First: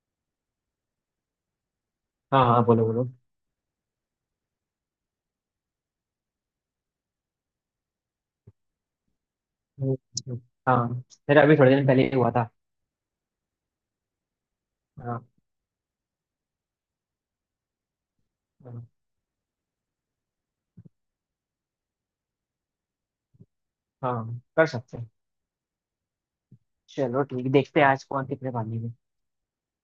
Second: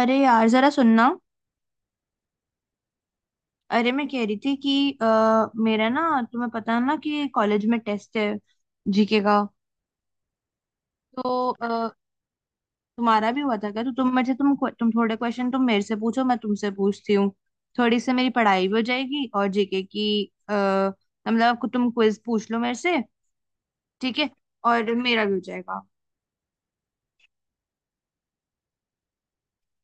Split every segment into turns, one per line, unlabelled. अरे यार, जरा सुनना।
हाँ हाँ, बोलो बोलो।
अरे, मैं कह रही थी कि मेरा ना। तुम्हें पता है ना कि कॉलेज में टेस्ट है जीके का।
हम्म, हाँ।
तो
मेरा अभी थोड़े दिन पहले ही हुआ था।
तुम्हारा भी हुआ था क्या? तो तुम मुझे तुम थोड़े
हाँ
क्वेश्चन तुम मेरे से पूछो, मैं तुमसे पूछती हूँ। थोड़ी सी मेरी पढ़ाई भी हो
हाँ।
जाएगी और जीके की। आ, मतलब तुम क्विज पूछ लो मेरे से। ठीक है।
हाँ, कर
और
सकते हैं।
मेरा भी हो जाएगा।
चलो ठीक, देखते हैं आज कौन कितने पानी में।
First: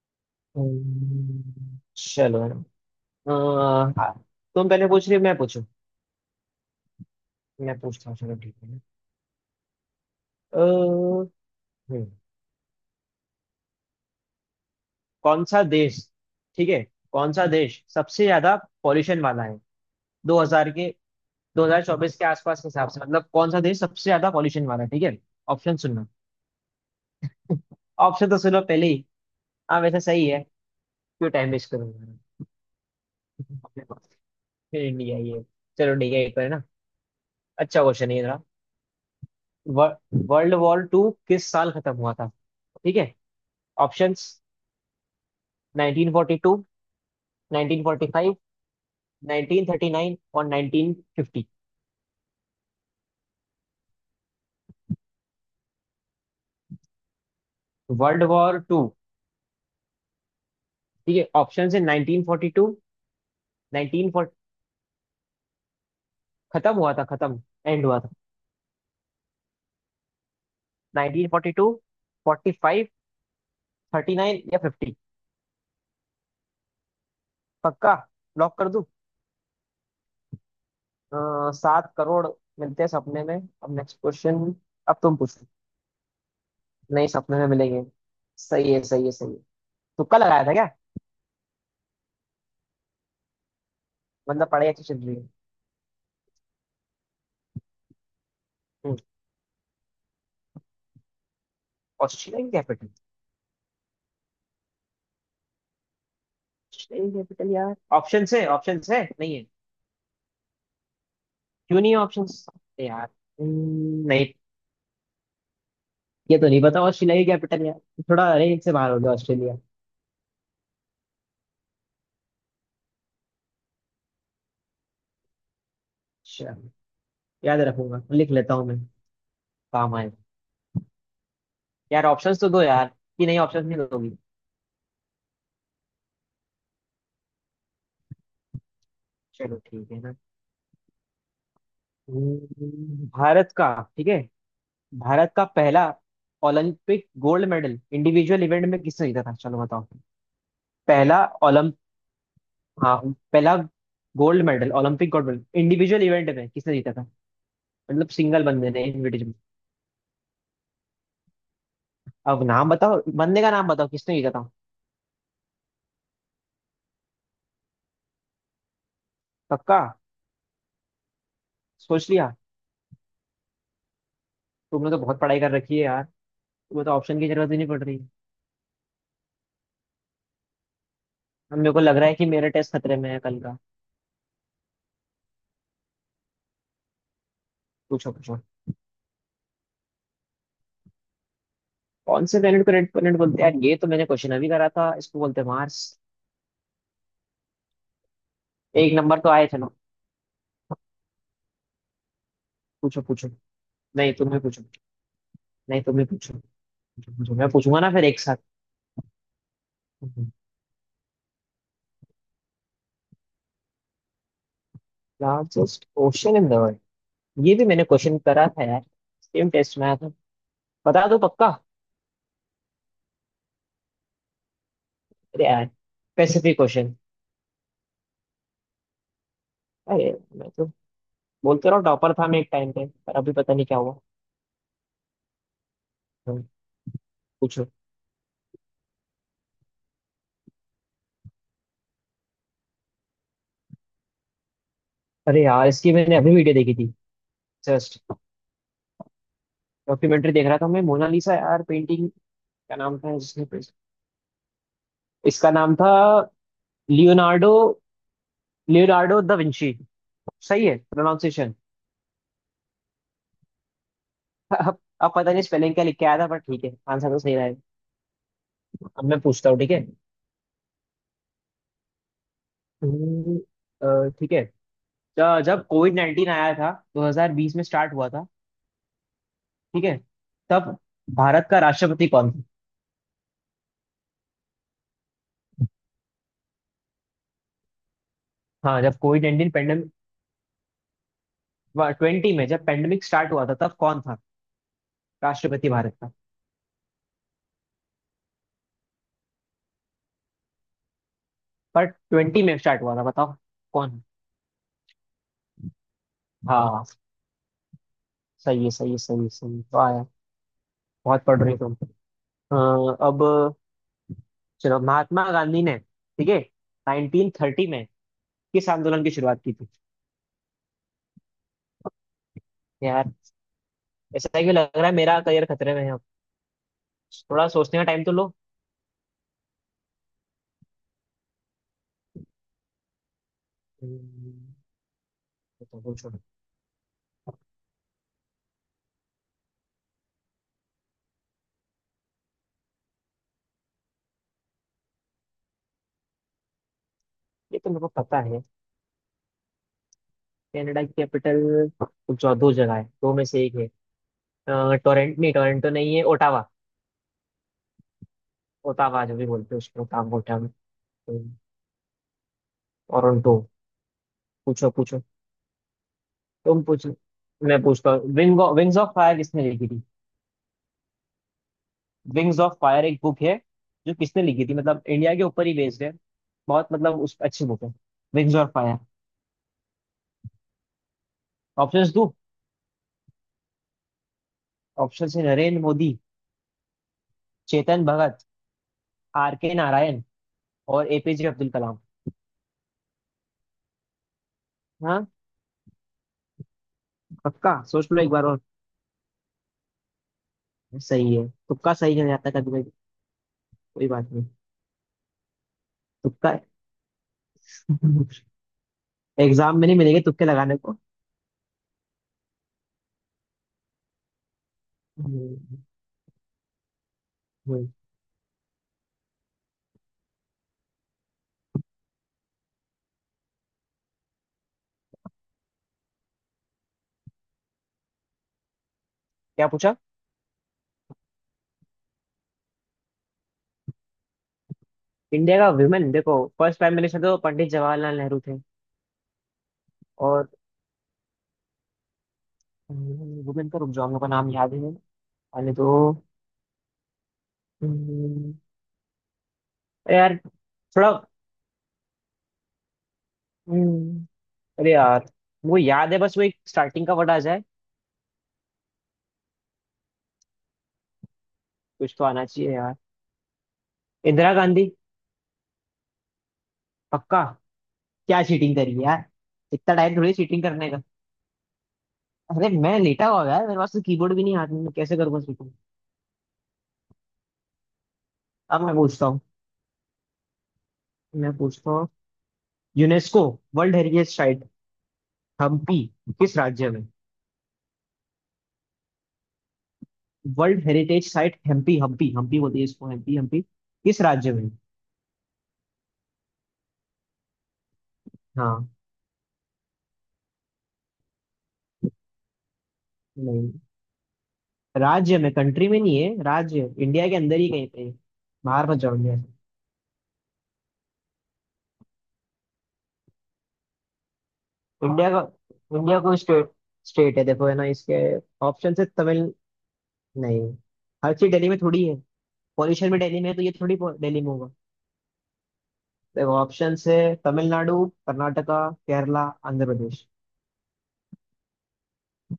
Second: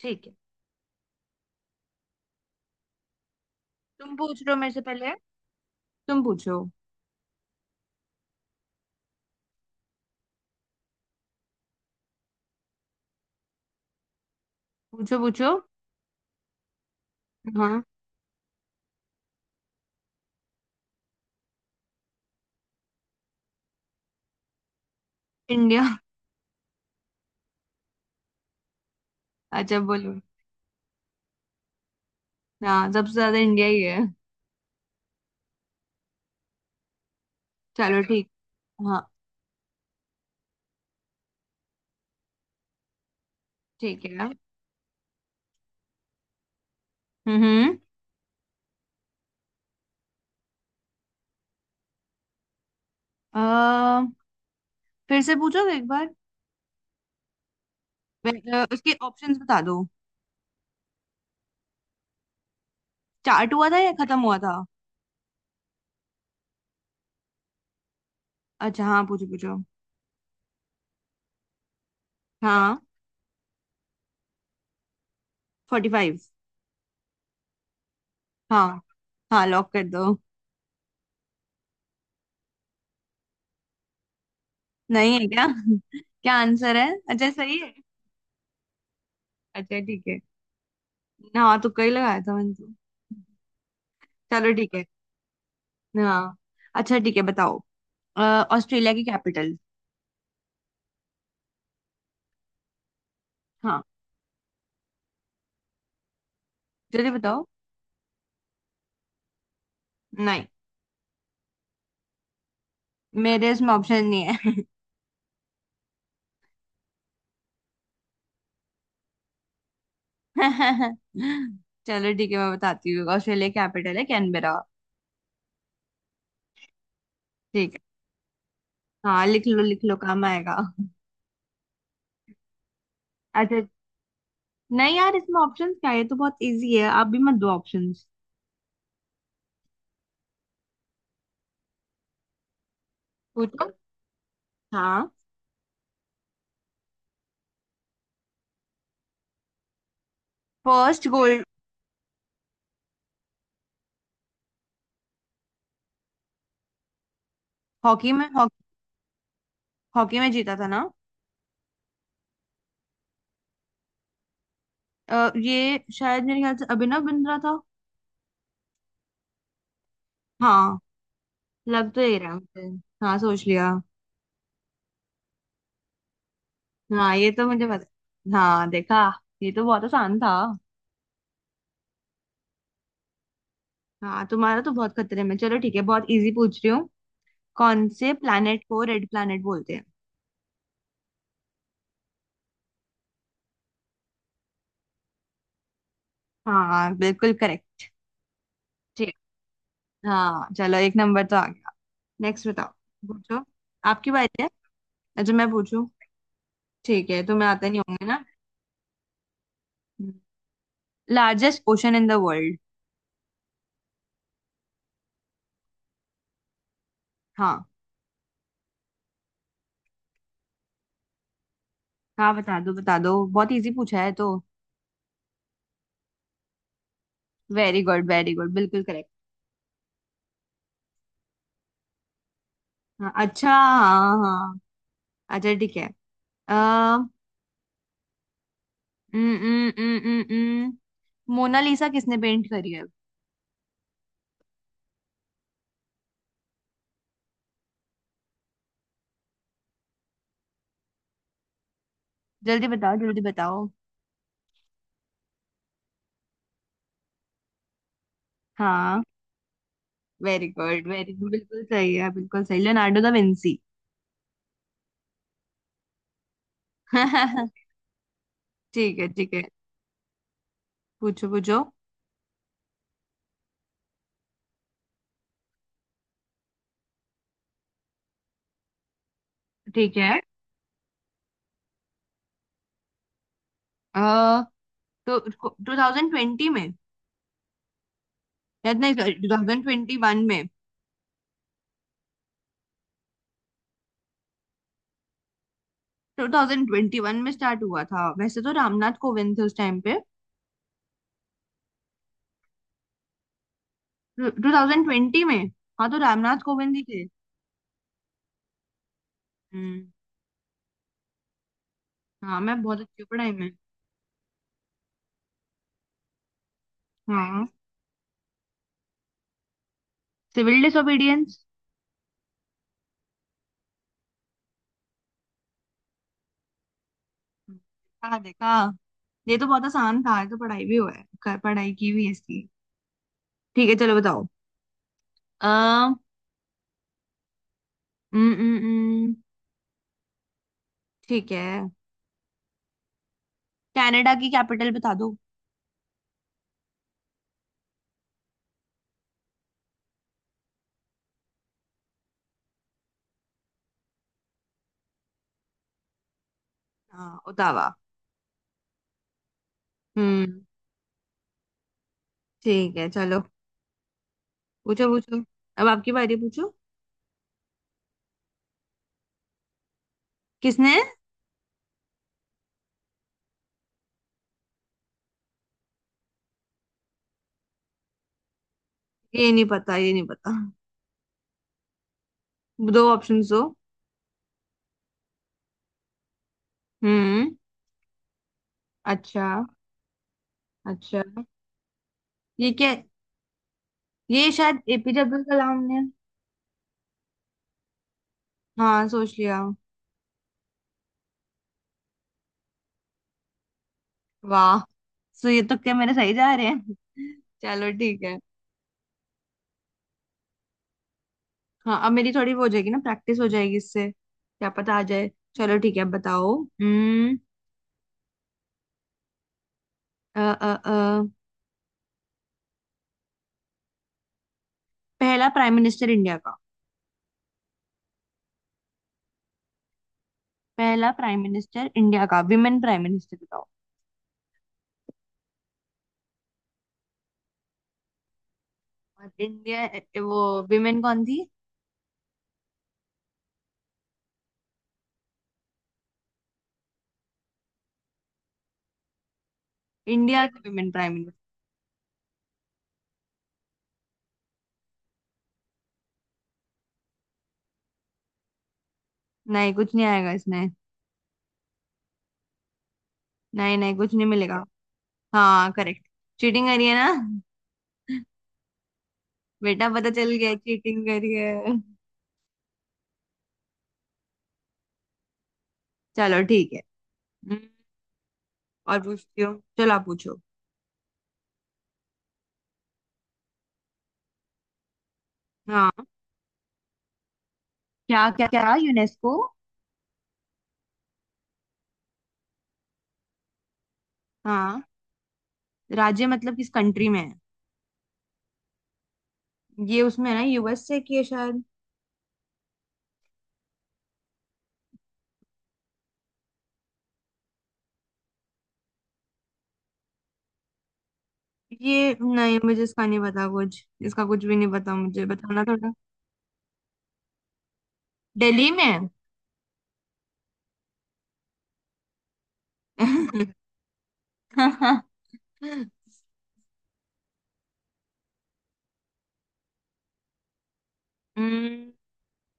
ठीक है।
चलो। अ,
तुम पूछ लो
तुम
मेरे से
पहले पूछ
पहले।
रही हो, मैं पूछूं?
तुम पूछो।
मैं पूछता हूँ, चलो ठीक है। अ, हम्म,
पूछो,
कौन
पूछो।
सा देश, ठीक है। कौन सा
हाँ।
देश सबसे ज्यादा पॉल्यूशन वाला है? 2000 के, 2024 के आसपास के हिसाब से, मतलब कौन सा देश सबसे ज्यादा पॉल्यूशन वाला है? ठीक है। Option
India.
सुनना। ऑप्शन तो सुनो पहले ही।
अच्छा
हाँ, वैसे
बोलो।
सही है। क्यों टाइम वेस्ट करूंगा।
हाँ, सबसे ज्यादा इंडिया ही है।
इंडिया ये। चलो ठीक है एक बार ना। अच्छा
चलो
क्वेश्चन है ये
ठीक।
जरा।
हाँ।
वर्ल्ड वॉर टू किस साल खत्म हुआ था? ठीक है।
ठीक
ऑप्शंस
है।
1942,
हम्म।
1945, 1939 और 1950।
अ, फिर से पूछो एक बार।
वर्ल्ड वॉर टू,
उसके ऑप्शंस बता दो।
ठीक है। ऑप्शन है 1942,
स्टार्ट हुआ था या
19,
खत्म हुआ था?
खत्म हुआ था, खत्म, एंड हुआ था।
अच्छा हाँ, पूछो पूछो।
1942,
हाँ।
45, 39 या 50।
Forty five.
पक्का? लॉक कर
हाँ।
दूं?
हाँ, लॉक कर दो।
7 करोड़ मिलते हैं सपने में। अब नेक्स्ट क्वेश्चन। अब
नहीं
तुम
है क्या?
पूछो।
क्या आंसर है?
नहीं,
अच्छा
सपने में
सही है।
मिलेंगे। सही है, सही है, सही है।
अच्छा ठीक
तुक्का
है।
लगाया था क्या?
हाँ, तुक्का ही लगाया था मैंने तो।
मतलब
चलो
पढ़ाई
ठीक
अच्छी
है।
चल रही है।
हाँ। अच्छा ठीक है, बताओ। अ, ऑस्ट्रेलिया
हम्म,
की कैपिटल?
Australian capital?
हाँ।
ऑस्ट्रेलियन
जल्दी बताओ।
कैपिटल यार, ऑप्शन है? ऑप्शन है नहीं है?
नहीं।
क्यों नहीं है ऑप्शन यार।
मेरे इसमें ऑप्शन
नहीं।
नहीं।
ये तो नहीं पता ऑस्ट्रेलिया की कैपिटल यार। थोड़ा रेंज से बाहर हो गया ऑस्ट्रेलिया।
चलो ठीक है, मैं बताती हूँ। ऑस्ट्रेलिया कैपिटल है कैनबेरा।
अच्छा। याद
ठीक
रखूंगा, लिख लेता हूँ मैं।
है। हाँ, लिख लो लिख
काम
लो,
आए
काम आएगा।
यार, ऑप्शंस तो दो यार। कि नहीं,
अच्छा।
ऑप्शंस नहीं दोगी?
नहीं यार, इसमें ऑप्शंस क्या है, ये तो बहुत इजी है। आप भी मत दो ऑप्शंस।
चलो ठीक है ना। भारत का,
पूछो।
ठीक है।
हाँ।
भारत का पहला Olympic gold medal individual event में किसने जीता था? चलो बताओ।
फर्स्ट
पहला
गोल्ड।
ओलंप हाँ, पहला gold medal, Olympic gold medal individual event में किसने जीता था? मतलब
हॉकी में,
सिंगल
हॉकी।
बंदे ने, इंडिविजुअल।
हॉकी में जीता था ना।
अब नाम बताओ, बंदे का नाम बताओ, किसने जीता था?
ये शायद मेरे ख्याल से अभिनव बिंद्रा था।
पक्का?
हाँ, लग तो
सोच
यही रहा
लिया?
है मुझे। हाँ, सोच लिया।
तुमने तो बहुत पढ़ाई कर रखी है यार। तुम्हें तो
हाँ,
ऑप्शन की
ये तो
जरूरत ही
मुझे
नहीं पड़ रही है।
पता। हाँ देखा, ये तो बहुत आसान था।
अब मेरे को लग रहा है कि मेरा टेस्ट खतरे में है कल का।
हाँ, तुम्हारा तो बहुत खतरे में। चलो ठीक है, बहुत इजी पूछ रही हूँ। कौन
पूछो
से
पूछो।
प्लैनेट को रेड प्लैनेट बोलते हैं?
कौन से प्लेनेट को रेड प्लेनेट बोलते हैं? यार ये तो मैंने क्वेश्चन अभी करा था। इसको बोलते हैं मार्स।
हाँ, बिल्कुल करेक्ट।
एक
ठीक।
नंबर तो आए चलो।
हाँ, चलो एक नंबर तो आ गया। नेक्स्ट बताओ।
पूछो पूछो।
पूछो। आपकी
नहीं, तुम्हें
बारी है।
पूछो।
अच्छा, मैं
नहीं,
पूछूं?
तुम ही पूछो।
ठीक है,
पूछो, मैं
तुम्हें आते
पूछूंगा
नहीं
ना फिर
होंगे
एक
ना।
साथ।
Largest ocean in the world.
Largest ocean in the world. ये
हाँ।
भी मैंने क्वेश्चन करा था यार। सेम टेस्ट में आया था। बता दो पक्का।
हाँ, बता दो बता दो, बहुत इजी पूछा है तो।
अरे यार, Pacific Ocean.
Very good very good, बिल्कुल करेक्ट।
अरे, मैं तो, बोलते रहो, टॉपर था मैं एक टाइम पे,
हाँ
पर अभी
अच्छा,
पता नहीं क्या हुआ।
हाँ हाँ। अच्छा ठीक है।
हम्म,
आ,
पूछो।
न, न, न, न, मोनालिसा किसने पेंट करी है?
अरे यार, इसकी मैंने अभी वीडियो देखी थी। जस्ट डॉक्यूमेंट्री देख रहा था मैं, मोनालिसा यार, पेंटिंग
जल्दी
का
बताओ,
नाम था
जल्दी
जिसने,
बताओ।
इसका नाम था लियोनार्डो,
हाँ।
Leonardo da Vinci.
वेरी
सही है
गुड वेरी गुड,
प्रोनाउंसिएशन।
बिल्कुल सही है, बिल्कुल सही। Leonardo da Vinci.
अब पता नहीं स्पेलिंग क्या लिख के आया था, पर ठीक है आंसर तो सही रहा है।
ठीक
अब
है
मैं
ठीक है।
पूछता हूँ, ठीक है।
पूछो पूछो।
हम्म, ठीक है। जब कोविड नाइन्टीन आया था, 2020 में स्टार्ट हुआ था, ठीक
ठीक
है,
है।
तब भारत का राष्ट्रपति कौन था?
अह तो 2020 में, या
हाँ,
नहीं
जब कोविड नाइन्टीन पेंडेमिक,
2021 में?
ट्वेंटी में जब पेंडेमिक स्टार्ट हुआ था तब कौन था राष्ट्रपति भारत का?
2021 में स्टार्ट हुआ था वैसे तो, रामनाथ कोविंद थे उस टाइम पे।
पर ट्वेंटी में स्टार्ट हुआ था, बताओ कौन?
2020 में, हाँ तो रामनाथ कोविंद ही
हाँ।
थे।
सही है, सही है, सही है, सही है,
हम्म।
वाह यार। बहुत पढ़ रही तुम।
हाँ, मैं बहुत
अ,
अच्छी हूँ
अब,
पढ़ाई में।
चलो, महात्मा गांधी ने, ठीक है,
हाँ,
1930 में किस आंदोलन की शुरुआत की थी?
सिविल डिsobedience।
यार ऐसा क्यों लग रहा है मेरा करियर खतरे में है अब। थोड़ा सोचने का टाइम तो
हाँ
लो।
देखा, ये तो बहुत आसान था, ये तो पढ़ाई भी हुआ है पढ़ाई की भी है इसकी। ठीक है, चलो बताओ।
हम्म, ये तो
हम्म।
पूछो।
हम्म। ठीक है। कनाडा की कैपिटल बता दो।
ये तो मेरे को पता है। कनाडा की कैपिटल, जो दो जगह है दो में से एक है। अ, टोरंट नहीं, टोरंटो नहीं है, ओटावा।
हाँ, ओटावा।
ओटावा, जो भी बोलते हैं उसको, ओटावा
हम्म।
ओटावा।
ठीक है, चलो।
टोरंटो। पूछो
पूछो
पूछो।
पूछो। अब आपकी बारी, पूछो।
तुम पूछो। मैं पूछता हूँ विंग्स ऑफ फायर किसने लिखी थी?
किसने?
विंग्स ऑफ फायर एक बुक है, जो किसने लिखी थी, मतलब इंडिया के ऊपर ही बेस्ड है। बहुत, मतलब उस, अच्छी बुक है विंग्स ऑफ फायर।
ये नहीं पता, ये नहीं पता।
ऑप्शंस,
दो ऑप्शन दो।
ऑप्शन है नरेंद्र मोदी,
हम्म।
चेतन भगत,
अच्छा।
आर के नारायण और
अच्छा।
एपीजे अब्दुल कलाम।
ये क्या? ये शायद एपीजे
हाँ।
अब्दुल कलाम ने।
पक्का? सोच लो एक बार और।
हाँ, सोच लिया।
सही है, तुक्का सही नहीं आता कभी कभी, कोई बात नहीं,
वाह। सो ये तो क्या मेरे सही
तुक्का।
जा रहे हैं। चलो ठीक है।
एग्जाम में नहीं मिलेंगे तुक्के लगाने को।
हाँ, अब मेरी थोड़ी वो हो जाएगी ना, प्रैक्टिस हो जाएगी इससे, क्या पता आ जाए। चलो
हम्म,
ठीक है, अब बताओ। हम्म।
हम्म।
अ, अ, अ, पहला प्राइम मिनिस्टर इंडिया का।
क्या पूछा?
पहला प्राइम मिनिस्टर इंडिया का विमेन प्राइम मिनिस्टर बताओ।
इंडिया का वुमेन, देखो, फर्स्ट प्राइम मिनिस्टर तो पंडित जवाहरलाल नेहरू थे।
और इंडिया वो
और
विमेन कौन थी?
वुमेन का, रुक जाओ, हम लोग का नाम याद है। अरे तो, हम्म, अरे यार,
इंडिया की विमेन
थोड़ा,
प्राइम मिनिस्टर।
हम्म, अरे यार, वो याद है, बस वो एक स्टार्टिंग का वर्ड आ जाए।
नहीं कुछ नहीं आएगा इसमें।
कुछ तो आना चाहिए यार।
नहीं नहीं, कुछ नहीं
इंदिरा
मिलेगा।
गांधी।
हाँ, करेक्ट। चीटिंग करी है ना?
पक्का। क्या चीटिंग करी है यार?
बेटा,
इतना
पता
टाइम
चल
थोड़ी
गया
चीटिंग करने का।
चीटिंग करी है।
अरे मैं लेटा हुआ हूँ यार, मेरे पास तो कीबोर्ड भी नहीं हाथ में, मैं कैसे करूंगा चीटिंग?
चलो ठीक है। हम्म।
अब मैं
और
पूछता हूँ।
पूछती हूँ, चलो आप पूछो।
मैं पूछता हूँ, UNESCO world heritage site Hampi,
हाँ।
किस राज्य में?
क्या क्या क्या, UNESCO.
World heritage site Hampi, Hampi Hampi बोलती है इसको, हम्पी हम्पी, किस राज्य में?
हाँ, राज्य मतलब किस कंट्री में है?
हाँ।
ये उसमें है ना, यूएसए की है शायद।
नहीं, राज्य में, कंट्री में नहीं है, राज्य इंडिया के अंदर ही कहीं पे है। बाहर मत जाओ इंडिया से।
ये नहीं, मुझे इसका नहीं पता, कुछ इसका कुछ भी नहीं पता मुझे,
इंडिया का,
बताना थोड़ा।
इंडिया को स्टेट, स्टेट है, देखो है ना इसके,
दिल्ली
ऑप्शन है
में।
तमिल, नहीं। हर चीज दिल्ली में थोड़ी है। पॉल्यूशन भी दिल्ली में है तो ये थोड़ी दिल्ली में होगा।
हम्म।
देखो, ऑप्शन है तमिलनाडु, कर्नाटका, केरला, आंध्र प्रदेश,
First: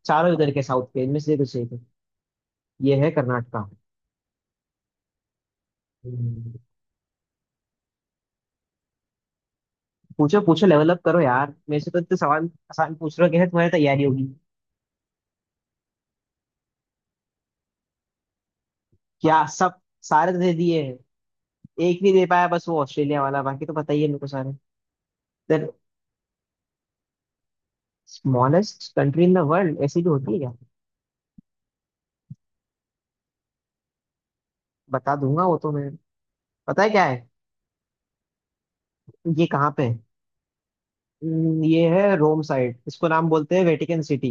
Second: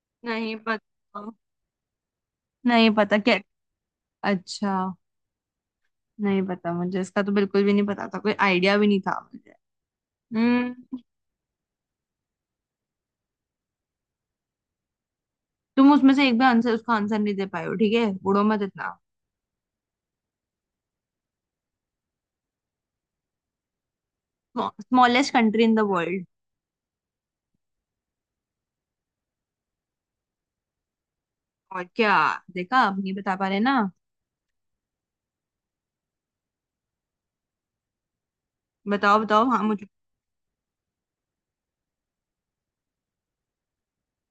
चारों उधर
नहीं
के साउथ के, इनमें
पता।
से कुछ एक है।
नहीं
ये है
पता क्या।
कर्नाटका।
अच्छा। नहीं
हम्म।
पता मुझे इसका, तो बिल्कुल भी नहीं पता था, कोई आइडिया भी नहीं था मुझे।
पूछो पूछो, लेवल
हम्म।
अप करो यार, मेरे से तो इतने सवाल आसान पूछ रहे हो, कैसे तुम्हारी तैयारी होगी?
तुम उसमें से एक भी आंसर, उसका आंसर नहीं दे पाए हो ठीक है, बुड़ो मत इतना।
क्या, सब सारे तो दे दिए हैं। एक नहीं दे पाया बस वो ऑस्ट्रेलिया वाला, बाकी तो पता ही है मेरे को सारे।
Smallest country
then,
in the world.
Smallest country in the world ऐसी भी होती है क्या?
और क्या। देखा, आप नहीं बता पा रहे ना।
बता दूंगा वो तो मैं, पता है क्या है।
बताओ बताओ,
ये
हाँ
कहाँ पे
मुझे।
है? ये है रोम साइड, इसको नाम बोलते हैं वेटिकन सिटी।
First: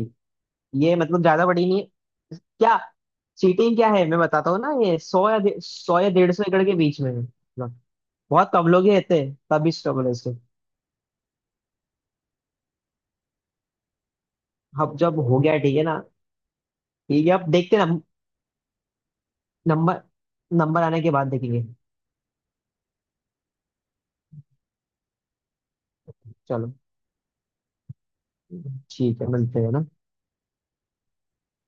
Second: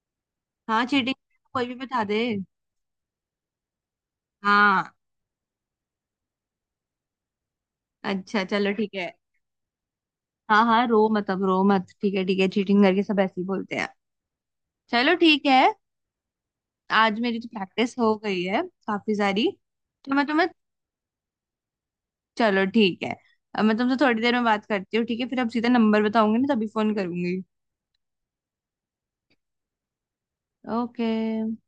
हाँ,
ये
चीटिंग।
मतलब ज्यादा बड़ी
कोई भी
नहीं है।
बता दे।
क्या? सिटी क्या है, मैं बताता हूँ ना,
हाँ,
ये सौ या सौ या 150 एकड़ के बीच में है मतलब।
अच्छा
बहुत कम
चलो
लोग ही
ठीक है।
रहते हैं, तभी स्ट्रगल है इसको।
हाँ हाँ, रो मत, अब रो मत, ठीक है ठीक है, चीटिंग करके सब ऐसे ही बोलते हैं।
अब
चलो
जब हो
ठीक
गया,
है।
ठीक है ना।
आज
ठीक है,
मेरी तो
अब देखते हैं
प्रैक्टिस हो गई है काफी सारी,
नंबर।
तो मैं तुम्हें।
नंबर आने के बाद देखेंगे।
चलो ठीक है। अब मैं तुमसे थोड़ी देर में बात करती हूँ, ठीक है? फिर अब सीधा नंबर बताऊंगी ना तभी
चलो
फोन करूंगी।
ठीक है, मिलते हैं ना।
ओके।